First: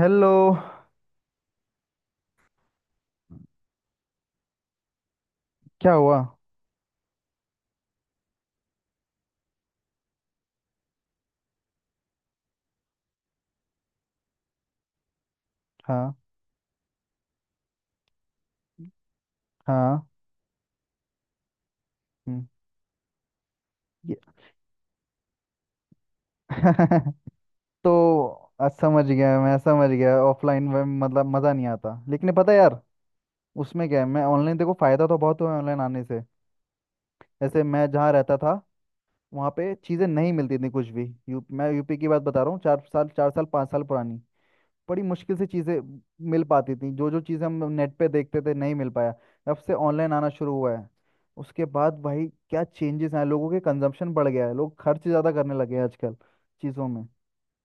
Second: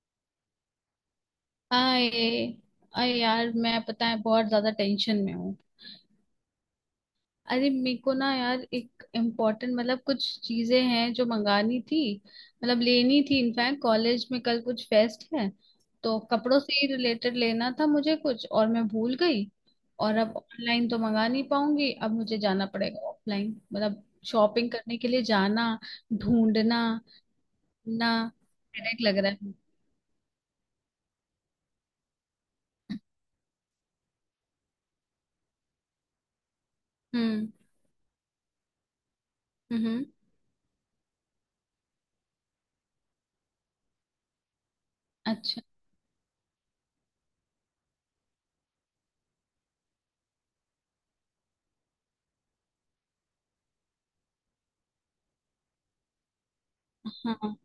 Hello. आए। यार मैं पता है बहुत ज्यादा टेंशन में हूँ। क्या हुआ? अरे मेरे को ना यार एक इम्पोर्टेंट मतलब कुछ चीजें हैं जो मंगानी थी, मतलब लेनी थी। इनफैक्ट कॉलेज में कल कुछ फेस्ट है, हाँ। तो कपड़ों से ही रिलेटेड लेना था मुझे कुछ और मैं भूल गई। हाँ। और अब ऑनलाइन तो मंगा नहीं पाऊंगी, अब मुझे हम्म, जाना पड़ेगा ऑफलाइन, मतलब ये शॉपिंग करने के लिए जाना, ढूंढना तो ना। हेडेक समझ लग रहा गया, है। मैं समझ गया ऑफलाइन में मतलब मज़ा नहीं आता, लेकिन पता है यार, उसमें क्या है। मैं ऑनलाइन, देखो, फ़ायदा तो बहुत हुआ है ऑनलाइन आने से। हम्म। जैसे मैं जहाँ रहता था वहाँ पे हम्म। चीज़ें नहीं मिलती थी कुछ भी, यू मैं यूपी की बात बता रहा हूँ, 4 साल, 4 साल 5 साल पुरानी। बड़ी मुश्किल से अच्छा। चीज़ें मिल पाती थी, जो जो चीज़ें हम नेट पे देखते थे नहीं मिल पाया। जब से ऑनलाइन आना शुरू हुआ है, उसके बाद भाई क्या चेंजेस आए, लोगों के कंजम्पशन बढ़ गया है, लोग खर्च ज़्यादा करने लगे हैं आजकल चीज़ों में। हाँ,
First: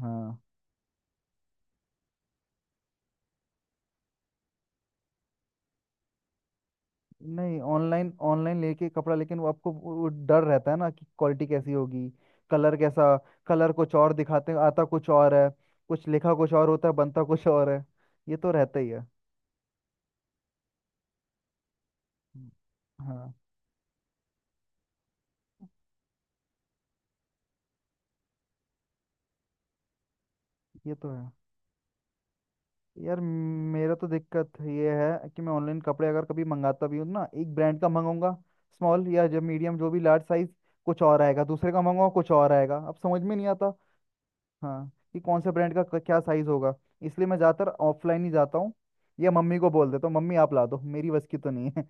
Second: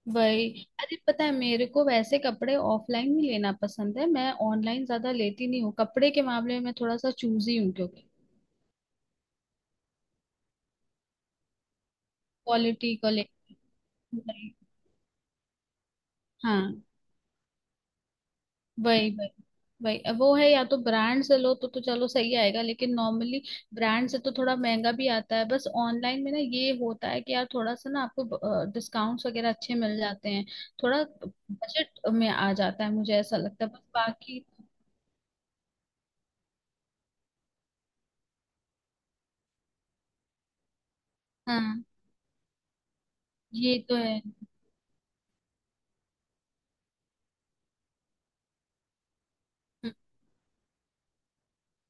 हाँ। वही। अरे पता है मेरे को वैसे कपड़े ऑफलाइन नहीं लेना पसंद है, मैं ऑनलाइन ज्यादा लेती नहीं हूँ कपड़े के मामले में। मैं थोड़ा सा चूजी नहीं, हूँ क्योंकि ऑनलाइन ऑनलाइन लेके कपड़ा, लेकिन वो आपको वो डर रहता है ना कि क्वालिटी कैसी होगी, कलर क्वालिटी को कैसा। ले। कलर कुछ और दिखाते वही। हैं, आता कुछ और है। कुछ लिखा कुछ और हाँ। होता है, बनता कुछ और है। ये तो रहता ही है। वही वही। वही अब वो है, या तो ब्रांड से लो तो चलो सही हम्म, आएगा, लेकिन हाँ। नॉर्मली ब्रांड से तो थोड़ा महंगा भी आता है। बस ऑनलाइन में ना ये होता है कि यार थोड़ा सा ना आपको डिस्काउंट्स वगैरह अच्छे मिल जाते हैं, ये थोड़ा तो है। बजट में आ जाता है, मुझे यार, ऐसा लगता है, बस मेरा तो बाकी। दिक्कत ये है कि मैं ऑनलाइन कपड़े अगर कभी मंगाता भी हूँ तो ना, एक ब्रांड का मंगाऊंगा, स्मॉल या जब मीडियम जो भी लार्ज साइज, कुछ और आएगा, दूसरे का हाँ, मंगाऊंगा कुछ और आएगा, अब समझ में नहीं आता। ये तो है। हाँ, कि कौन से ब्रांड का क्या साइज होगा। इसलिए मैं ज़्यादातर ऑफलाइन ही जाता हूँ। या मम्मी को बोल देता हूँ, मम्मी आप ला दो, मेरी बस की तो नहीं है।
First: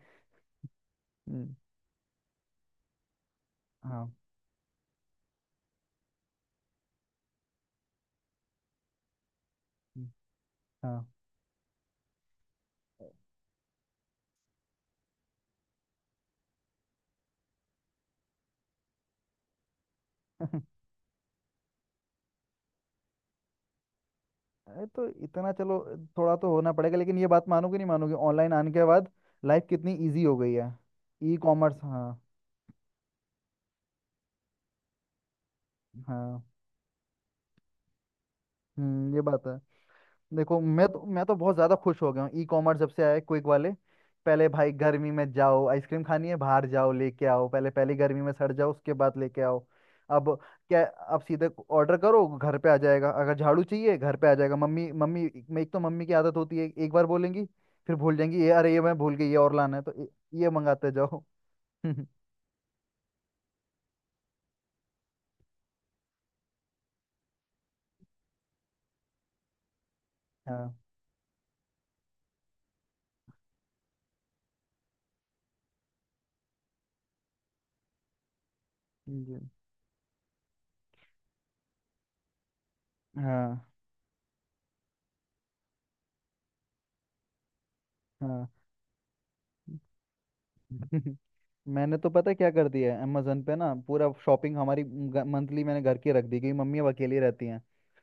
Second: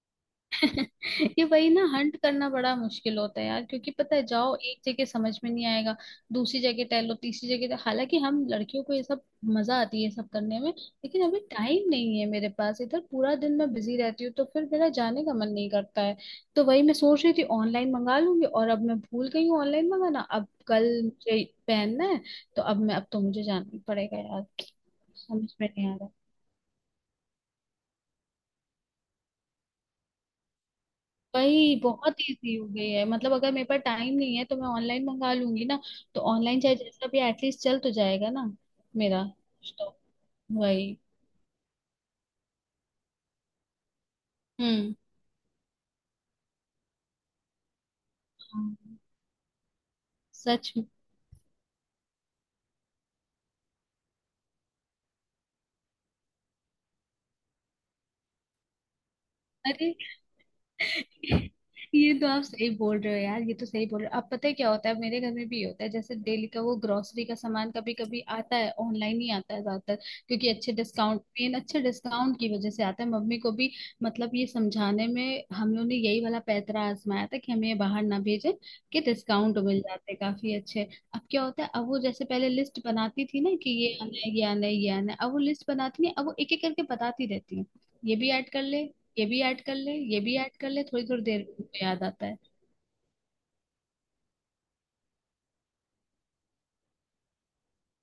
ये हम्म, वही ना, हंट करना बड़ा मुश्किल होता है यार, क्योंकि हाँ। पता है जाओ एक जगह समझ में नहीं आएगा, दूसरी जगह टहलो, तीसरी जगह टहलो। हालांकि हम लड़कियों को ये सब मजा आती है, हम्म, ये सब करने में, हाँ। लेकिन अभी टाइम नहीं है मेरे पास। इधर पूरा दिन मैं बिजी रहती हूँ, तो फिर मेरा जाने का मन नहीं करता है। तो वही मैं सोच रही थी ऑनलाइन मंगा लूंगी, और अब मैं भूल गई हूँ ऑनलाइन मंगाना, अब कल मुझे पहनना है। तो अब मैं, अब तो मुझे जाना ही पड़ेगा यार। अरे, तो इतना समझ में चलो नहीं आ रहा। थोड़ा तो होना पड़ेगा, लेकिन ये बात मानोगे नहीं मानोगे, ऑनलाइन आने के बाद लाइफ कितनी ईजी हो गई है। ई वही, कॉमर्स। बहुत हाँ। इजी हो गई है। मतलब अगर मेरे पास टाइम नहीं है तो मैं ऑनलाइन मंगा लूंगी ना, तो हाँ। ऑनलाइन चाहे जैसा भी, एटलीस्ट चल तो जाएगा ना ये मेरा बात है। कुछ तो। देखो, वही। मैं तो बहुत ज़्यादा खुश हो गया हूँ, ई कॉमर्स जब से आया, क्विक वाले। पहले भाई हम्म। गर्मी में जाओ, आइसक्रीम खानी है बाहर जाओ लेके आओ, पहले पहली गर्मी में सड़ जाओ उसके हाँ। बाद लेके आओ। अब सच क्या, में। अब सीधे ऑर्डर करो घर पे आ जाएगा, अगर झाड़ू चाहिए घर पे आ जाएगा। मम्मी मम्मी, मैं, एक तो मम्मी की आदत होती है एक बार बोलेंगी फिर भूल जाएंगी, ये अरे ये मैं भूल गई ये और लाना है, तो अरे ये मंगाते जाओ। ये तो आप सही बोल रहे हो यार, ये तो सही बोल रहे हो। अब पता है क्या होता है, मेरे घर में भी ये होता है। जैसे डेली का वो ग्रोसरी का सामान कभी कभी आता है, ऑनलाइन ही आता है ज्यादातर, क्योंकि हाँ। अच्छे डिस्काउंट की वजह से आता है। मम्मी को भी, मतलब ये समझाने में हम लोगों ने यही वाला पैंतरा आजमाया था कि हमें ये बाहर ना भेजे, कि जी। डिस्काउंट मिल जाते काफी अच्छे। अब क्या होता है, अब वो जैसे पहले लिस्ट बनाती थी ना हाँ। कि ये आना है, ये आना है, ये आना है। अब वो लिस्ट बनाती है, अब वो एक एक करके बताती रहती है, ये भी हाँ। ऐड कर ले, ये भी ऐड कर ले, ये भी ऐड कर ले। थोड़ी थोड़ी देर में उनको मैंने याद तो आता पता है है। क्या कर दिया है, अमेजोन पे ना पूरा शॉपिंग हमारी मंथली मैंने घर की रख दी, क्योंकि मम्मी अब अकेली रहती हैं।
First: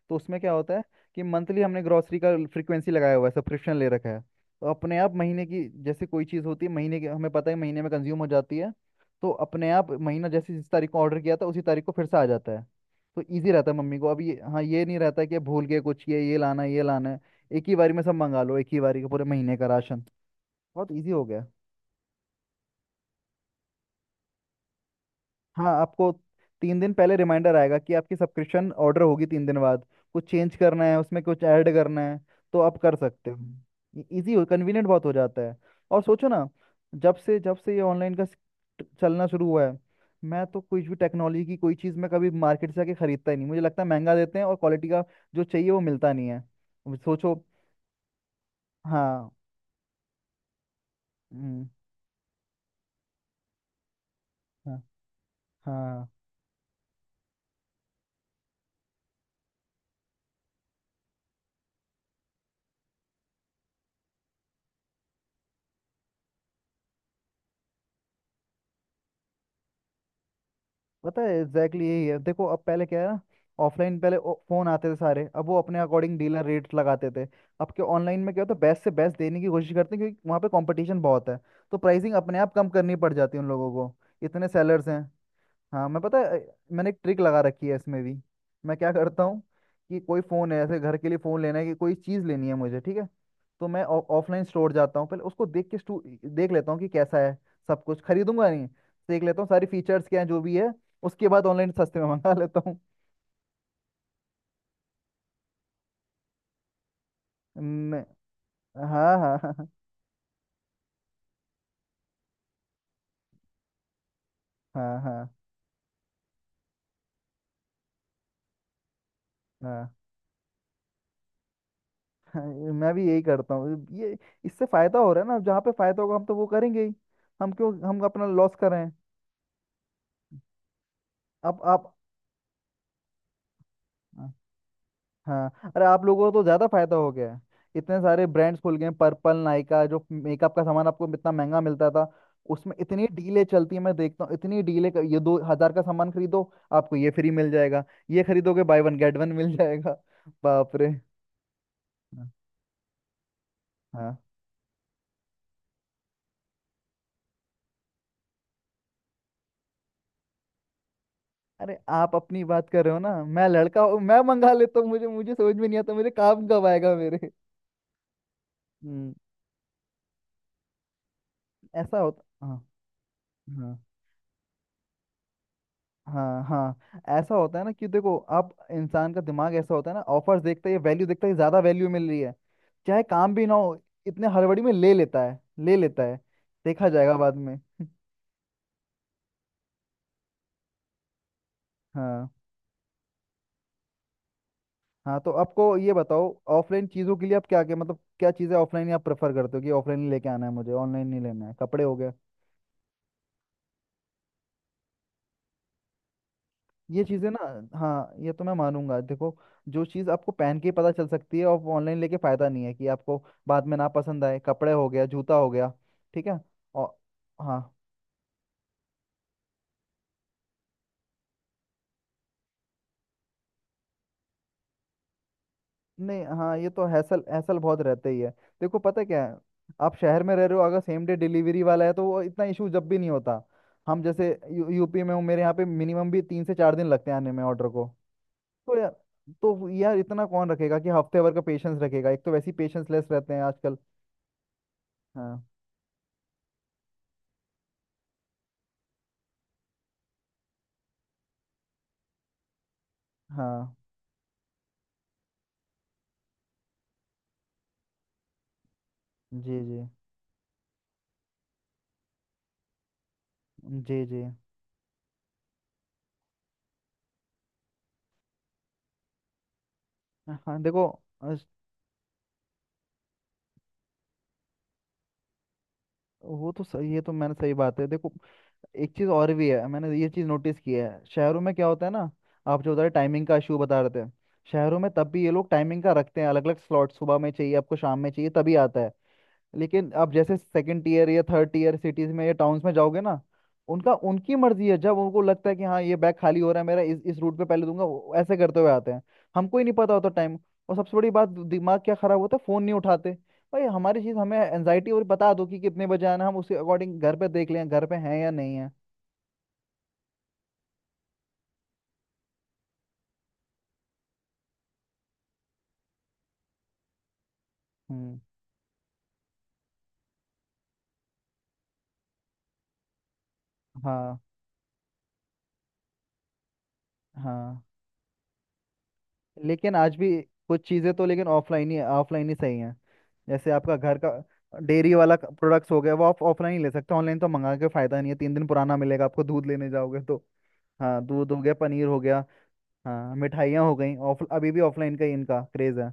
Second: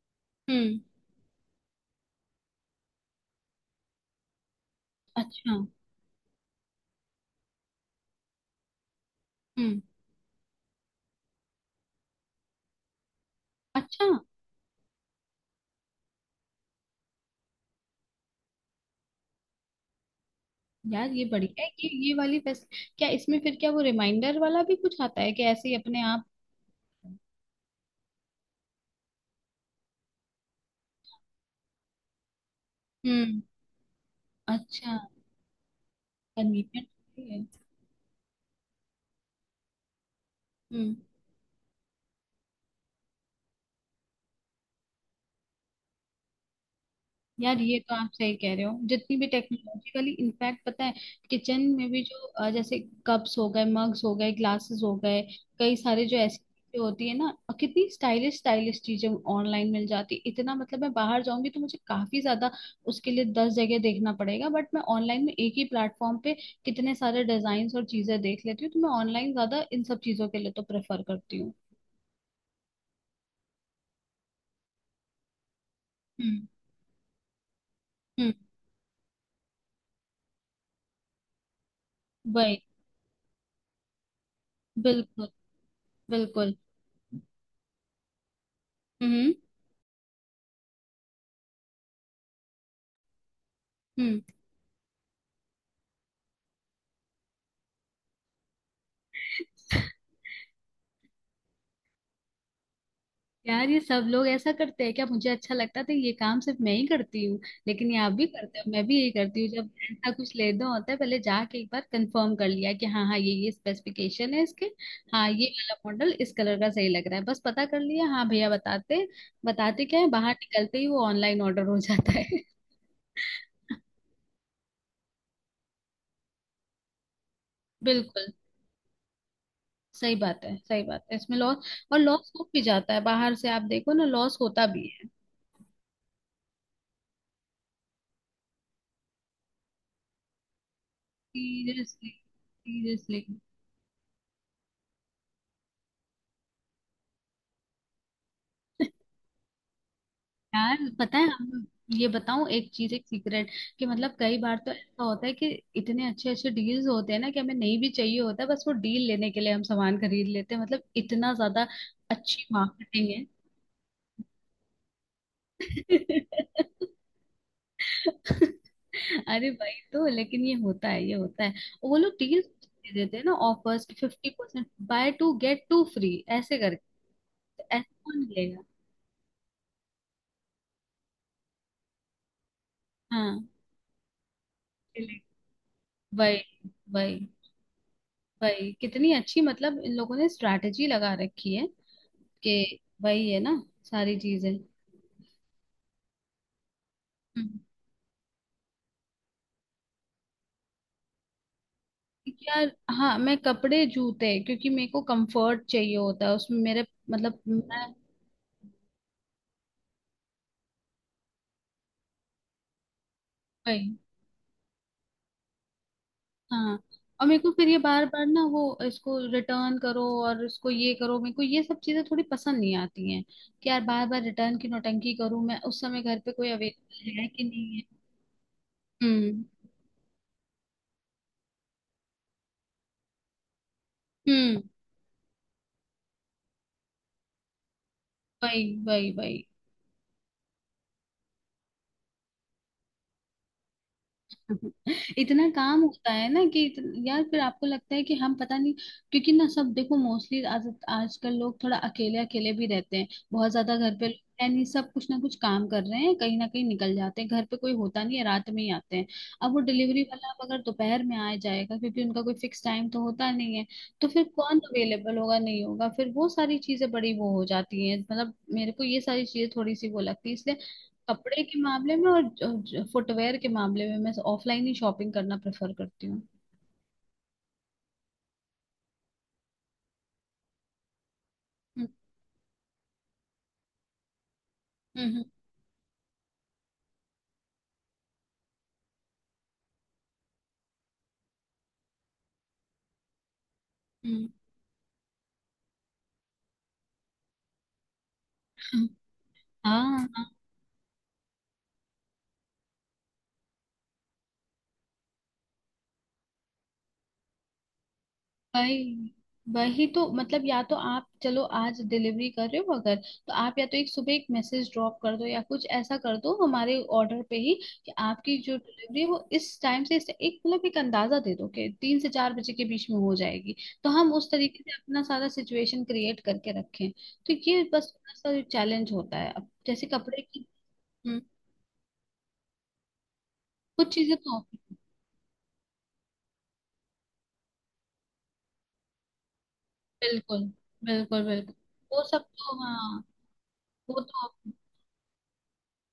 तो उसमें क्या होता हम्म। है कि मंथली हमने ग्रॉसरी का फ्रीक्वेंसी लगाया हुआ है, सब्सक्रिप्शन ले रखा है। तो अपने आप महीने अच्छा। की जैसे कोई चीज़ होती है महीने की, हमें पता है महीने में कंज्यूम हो जाती है। तो अपने हम्म। आप महीना, जैसे जिस तारीख को ऑर्डर किया था उसी तारीख को फिर से आ जाता है। तो ईजी रहता है मम्मी को, अच्छा। अब ये, हाँ, ये नहीं रहता है कि भूल के कुछ, ये लाना है, ये लाना है। एक ही बारी में सब मंगा लो, एक ही बारी का पूरे महीने का राशन। बहुत ईजी यार हो ये गया है। बढ़िया है कि ये वाली फैस, क्या इसमें फिर क्या वो रिमाइंडर वाला भी कुछ आता है कि ऐसे हाँ, ही अपने आपको आप? 3 दिन पहले रिमाइंडर आएगा कि आपकी सब्सक्रिप्शन ऑर्डर होगी 3 दिन बाद। कुछ चेंज करना है उसमें, कुछ ऐड करना है तो आप कर सकते हम्म। हो, इजी हो, कन्वीनियंट अच्छा। बहुत हो जाता है। और सोचो ना, कन्वीनियंट है। जब से ये ऑनलाइन का चलना शुरू हुआ है। मैं तो कुछ भी हम्म। टेक्नोलॉजी की कोई चीज़ मैं कभी मार्केट से आके खरीदता ही नहीं, मुझे लगता है महंगा देते हैं और क्वालिटी का जो चाहिए वो मिलता नहीं है। अब सोचो। यार ये तो आप सही कह रहे हो, जितनी भी हाँ। टेक्नोलॉजिकली, इनफैक्ट पता है किचन हम्म, में भी जो जैसे कप्स हो गए, मग्स हो गए, ग्लासेस हाँ। हो गए, कई सारे हाँ। जो ऐसी चीजें होती है ना, कितनी स्टाइलिश स्टाइलिश चीजें ऑनलाइन मिल जाती है। इतना मतलब मैं बाहर जाऊंगी तो मुझे काफी ज्यादा, उसके लिए दस जगह देखना पड़ेगा, बट मैं ऑनलाइन में एक ही प्लेटफॉर्म पे कितने सारे डिजाइन और चीजें देख लेती हूँ। तो मैं ऑनलाइन ज्यादा इन सब चीजों के लिए तो प्रेफर पता है करती हूँ। एग्जैक्टली यही है, देखो अब पहले क्या है ना, ऑफलाइन पहले फोन आते थे सारे, अब वो अपने अकॉर्डिंग डीलर हम्म। रेट लगाते थे। अब के ऑनलाइन में हम्म। क्या होता है, बेस्ट से बेस्ट देने की कोशिश करते हैं क्योंकि वहाँ पे कंपटीशन बहुत है। तो प्राइसिंग अपने आप वही। कम करनी पड़ जाती है उन लोगों को, इतने सेलर्स हैं। बिल्कुल। हाँ, मैं पता है, बिल्कुल। मैंने एक ट्रिक लगा रखी है इसमें भी। मैं क्या करता हम्म। हूँ, कि कोई फ़ोन है, ऐसे घर के लिए फ़ोन लेना है कि कोई चीज़ लेनी है मुझे, ठीक है। तो मैं हम्म। ऑफलाइन स्टोर जाता हूँ पहले उसको देख के देख लेता हूँ कि कैसा है। सब कुछ खरीदूंगा नहीं, देख लेता हूँ सारी फीचर्स क्या हैं जो भी है। उसके बाद ऑनलाइन सस्ते में मंगा लेता हूँ। यार ये सब लोग ऐसा करते हैं क्या? मुझे अच्छा लगता था ये काम सिर्फ मैं ही करती हूँ, लेकिन ये मैं- आप भी करते हो, मैं भी यही हाँ। हाँ। करती हूँ। हाँ। जब ऐसा कुछ लेना होता है पहले जाके एक बार कंफर्म कर लिया कि हाँ हाँ ये स्पेसिफिकेशन है इसके, हाँ। हाँ। हाँ हाँ। ये वाला मॉडल इस कलर का सही लग रहा है। बस पता कर लिया, हाँ भैया बताते बताते हाँ, क्या है, बाहर निकलते ही वो ऑनलाइन ऑर्डर हो जाता है। हाँ, मैं भी यही करता हूँ ये, इससे फायदा हो रहा है ना, जहाँ पे फायदा होगा हम तो वो करेंगे ही, हम क्यों हम अपना बिल्कुल। लॉस कर रहे हैं। सही बात है, सही बात है। इसमें अब लॉस, आप। और लॉस हो भी जाता है बाहर से, आप देखो ना, लॉस होता भी है। हाँ। अरे, आप लोगों को तो ज़्यादा फायदा हो गया है, इतने सारे ब्रांड्स खुल गए हैं, पर्पल, नायका, जो मेकअप का सामान आपको इतना महंगा मिलता था सीरियसली। उसमें इतनी सीरियसली। डीलें चलती है। मैं देखता हूँ इतनी डीलें, ये 2 हजार का सामान खरीदो आपको ये फ्री मिल जाएगा, ये खरीदोगे बाय वन गेट वन मिल जाएगा। बाप यार रे। पता है हम, ये हाँ। बताऊं एक चीज, एक सीक्रेट, कि हाँ। मतलब कई बार तो ऐसा होता है कि इतने अच्छे अच्छे डील्स होते हैं ना कि हमें नहीं भी चाहिए होता है, बस वो डील लेने के लिए हम सामान खरीद लेते हैं, मतलब इतना ज्यादा अरे, आप अपनी अच्छी बात कर रहे हो ना, मार्केटिंग है। मैं लड़का हूँ मैं मंगा लेता हूँ, मुझे मुझे समझ में नहीं आता, मुझे काम कब आएगा मेरे। हम्म। अरे भाई, तो लेकिन ये होता है, ये होता है। और वो ऐसा लोग होता। डील्स दे देते हैं ना हाँ। ऑफर्स की, fifty percent, buy two get two free, हाँ। ऐसे करके हाँ, ऐसा होता है तो ना, कि ऐसे देखो कौन आप लेगा? इंसान का दिमाग ऐसा होता है ना, ऑफर्स देखता है या वैल्यू देखता है, ज्यादा वैल्यू मिल रही है चाहे काम भी हाँ। ना हो, इतने हड़बड़ी में ले वही लेता है, ले लेता है। देखा जाएगा वही। बाद में। भाई कितनी अच्छी, मतलब इन लोगों ने स्ट्रैटेजी लगा रखी है, हाँ, कि वही है ना सारी चीजें। हाँ, तो आपको ये बताओ, ऑफलाइन चीजों के लिए आप हम्म। क्या क्या, मतलब क्या चीजें ऑफलाइन आप प्रेफर करते हो कि ऑफलाइन ही लेके आना है, मुझे ऑनलाइन नहीं लेना है, कपड़े हो गए, यार, हाँ मैं कपड़े जूते, क्योंकि मेरे को कंफर्ट चाहिए होता है उसमें। मेरे ये चीजें मतलब ना। मैं, हाँ, ये तो मैं मानूंगा। देखो, जो चीज आपको पहन के ही पता चल सकती है, और ऑनलाइन लेके फायदा नहीं है कि आपको बाद में ना भाई, पसंद आए, कपड़े हो गया जूता हो गया, ठीक है। हाँ। और, और मेरे को हाँ, फिर ये बार बार ना वो, इसको रिटर्न करो और इसको ये करो, मेरे को ये सब चीजें थोड़ी पसंद नहीं आती हैं, कि यार बार बार रिटर्न की नौटंकी करूं, मैं उस समय घर नहीं, पे कोई हाँ, ये तो अवेलेबल हैसल है कि हैसल नहीं बहुत है। रहते ही है। देखो पता क्या है, हम्म। आप शहर में रह रहे हो अगर सेम डे डिलीवरी वाला है तो वो इतना इशू जब भी नहीं होता। हम जैसे हम्म। यूपी में हूँ, मेरे यहाँ पे मिनिमम भी 3 से 4 दिन लगते हैं आने में ऑर्डर को। भाई तो यार भाई भाई। तो यार इतना कौन रखेगा कि हफ्ते भर का पेशेंस रखेगा, एक तो वैसे ही पेशेंस लेस रहते हैं आजकल। हाँ। इतना काम होता है ना कि इत- यार फिर आपको लगता है कि हम पता नहीं। क्योंकि ना सब देखो, मोस्टली आज आजकल लोग थोड़ा अकेले अकेले भी रहते हैं, बहुत हाँ ज्यादा घर पे लोग हैं नहीं, सब कुछ ना कुछ काम कर रहे हैं, कहीं ना कहीं निकल जाते हैं, घर पे कोई होता नहीं है, रात में ही आते हैं। अब जी। वो जी। डिलीवरी वाला अब अगर दोपहर में आ जाएगा, क्योंकि उनका कोई फिक्स टाइम तो होता नहीं है, जी। तो जी। फिर कौन अवेलेबल होगा, नहीं होगा, फिर वो सारी चीजें बड़ी वो हो जाती हैं। मतलब मेरे को ये सारी चीजें थोड़ी सी वो लगती है, इसलिए हाँ, देखो, कपड़े अस- के मामले में और फुटवेयर के मामले में मैं ऑफलाइन ही शॉपिंग करना प्रेफर करती हूँ। वो तो सही, ये तो मैंने, सही बात है देखो। एक चीज़ और भी है, मैंने ये चीज़ नोटिस की है शहरों में क्या होता हम्म। है ना। आप जो बता रहे, टाइमिंग का इशू बता रहे थे, शहरों में तब हम्म। भी ये लोग टाइमिंग का रखते हैं, अलग अलग स्लॉट, सुबह में चाहिए आपको शाम में चाहिए तभी आता है। लेकिन अब जैसे सेकंड ईयर या थर्ड ईयर सिटीज में या टाउन्स में जाओगे ना, उनका, हम्म। उनकी मर्जी है, जब उनको लगता है कि हाँ ये बैग खाली हो रहा है मेरा इस रूट पे पहले दूंगा, वो ऐसे करते हुए हम्म। आते हैं। हमको ही नहीं पता होता हाँ। टाइम। और सबसे बड़ी बात, दिमाग क्या खराब होता है, फोन नहीं उठाते। भाई, हमारी चीज हमें एनजाइटी, और बता दो कि कितने बजे आना है, हम उसके अकॉर्डिंग घर पे देख लें घर पे हैं या नहीं है। वही। वही तो मतलब, या तो आप चलो आज डिलीवरी कर रहे हो, अगर तो आप या तो एक सुबह एक मैसेज ड्रॉप कर दो या कुछ ऐसा कर दो हमारे ऑर्डर पे ही, कि हम्म। आपकी जो डिलीवरी है वो इस टाइम से इस, एक मतलब एक अंदाजा दे दो कि तीन से चार बजे के बीच में हो जाएगी, तो हम हाँ। उस तरीके से अपना सारा सिचुएशन क्रिएट करके रखें। तो हाँ। ये बस थोड़ा सा चैलेंज होता है। अब लेकिन जैसे आज भी कपड़े की, कुछ चीज़ें तो, हम्म, लेकिन ऑफलाइन ही सही हैं। जैसे आपका कुछ घर का चीजें तो। डेयरी वाला प्रोडक्ट्स हो गया, वो आप ऑफलाइन ही ले सकते हो, ऑनलाइन तो मंगा के फायदा नहीं है, 3 दिन पुराना मिलेगा आपको दूध लेने जाओगे तो। बिल्कुल। हाँ, बिल्कुल दूध हो गया बिल्कुल। पनीर हो वो सब गया। तो हाँ। हाँ मिठाइयाँ हो गई, वो ऑफ तो अभी भी ऑफलाइन का ही इनका क्रेज है।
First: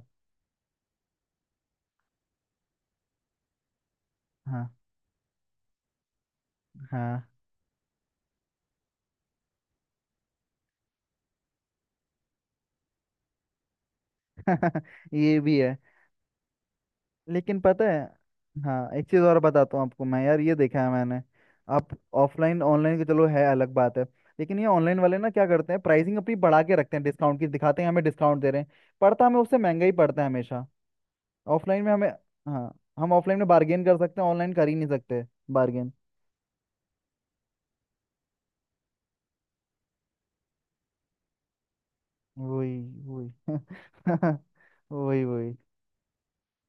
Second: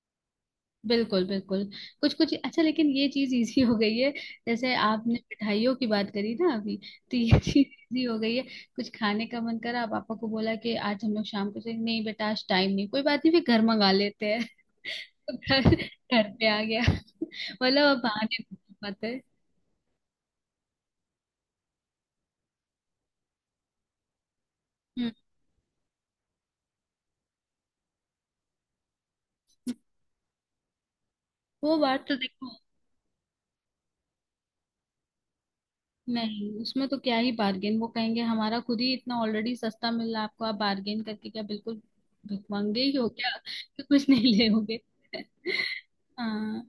बिल्कुल बिल्कुल। कुछ कुछ अच्छा, लेकिन ये चीज इजी हो गई है। जैसे हाँ। आपने मिठाइयों की बात करी ना अभी, तो हाँ। ये चीज इजी हो गई है। कुछ खाने का मन करा, पापा को बोला कि आज हम लोग शाम को, से नहीं बेटा आज टाइम नहीं, कोई बात नहीं फिर घर मंगा लेते हैं। ये भी घर है। घर पे आ गया, लेकिन पता मतलब है, अब बहाने नहीं हाँ, बन एक पाते। चीज़ और बताता हूँ आपको मैं, यार ये देखा है मैंने। आप ऑफलाइन ऑनलाइन के, चलो, है अलग बात है। लेकिन ये ऑनलाइन हम्म। वाले ना क्या करते हैं, प्राइसिंग अपनी बढ़ा के रखते हैं, डिस्काउंट की दिखाते हैं हमें डिस्काउंट दे रहे हैं। पड़ता, हमें उससे महंगा ही पड़ता है हमेशा, वो ऑफलाइन में बात हमें। तो देखो, हाँ, हम ऑफलाइन में बार्गेन कर सकते हैं, ऑनलाइन कर ही नहीं सकते। बार्गेन। नहीं उसमें तो क्या ही बार्गेन, वो कहेंगे हमारा खुद ही इतना ऑलरेडी सस्ता मिल रहा है आपको, आप बार्गेन करके क्या बिल्कुल वही, भिखमंगे ही हो वही। क्या? तो कुछ नहीं लेोगे। वही, वही। हाँ।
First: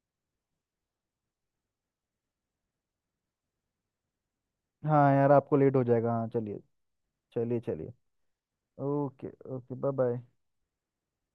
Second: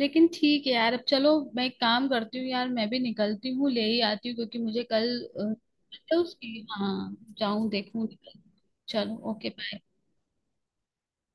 लेकिन ठीक है यार, अब चलो मैं एक काम करती हूँ यार, मैं भी निकलती हूँ, ले ही आती हूँ, क्योंकि मुझे कल, हाँ, यार अ, आपको लेट हो जाएगा, तो हाँ चलिए। उसकी, हाँ चलिए, जाऊँ चलिए। देखूँ। चलो, okay. Okay, okay, bye. Bye. Bye.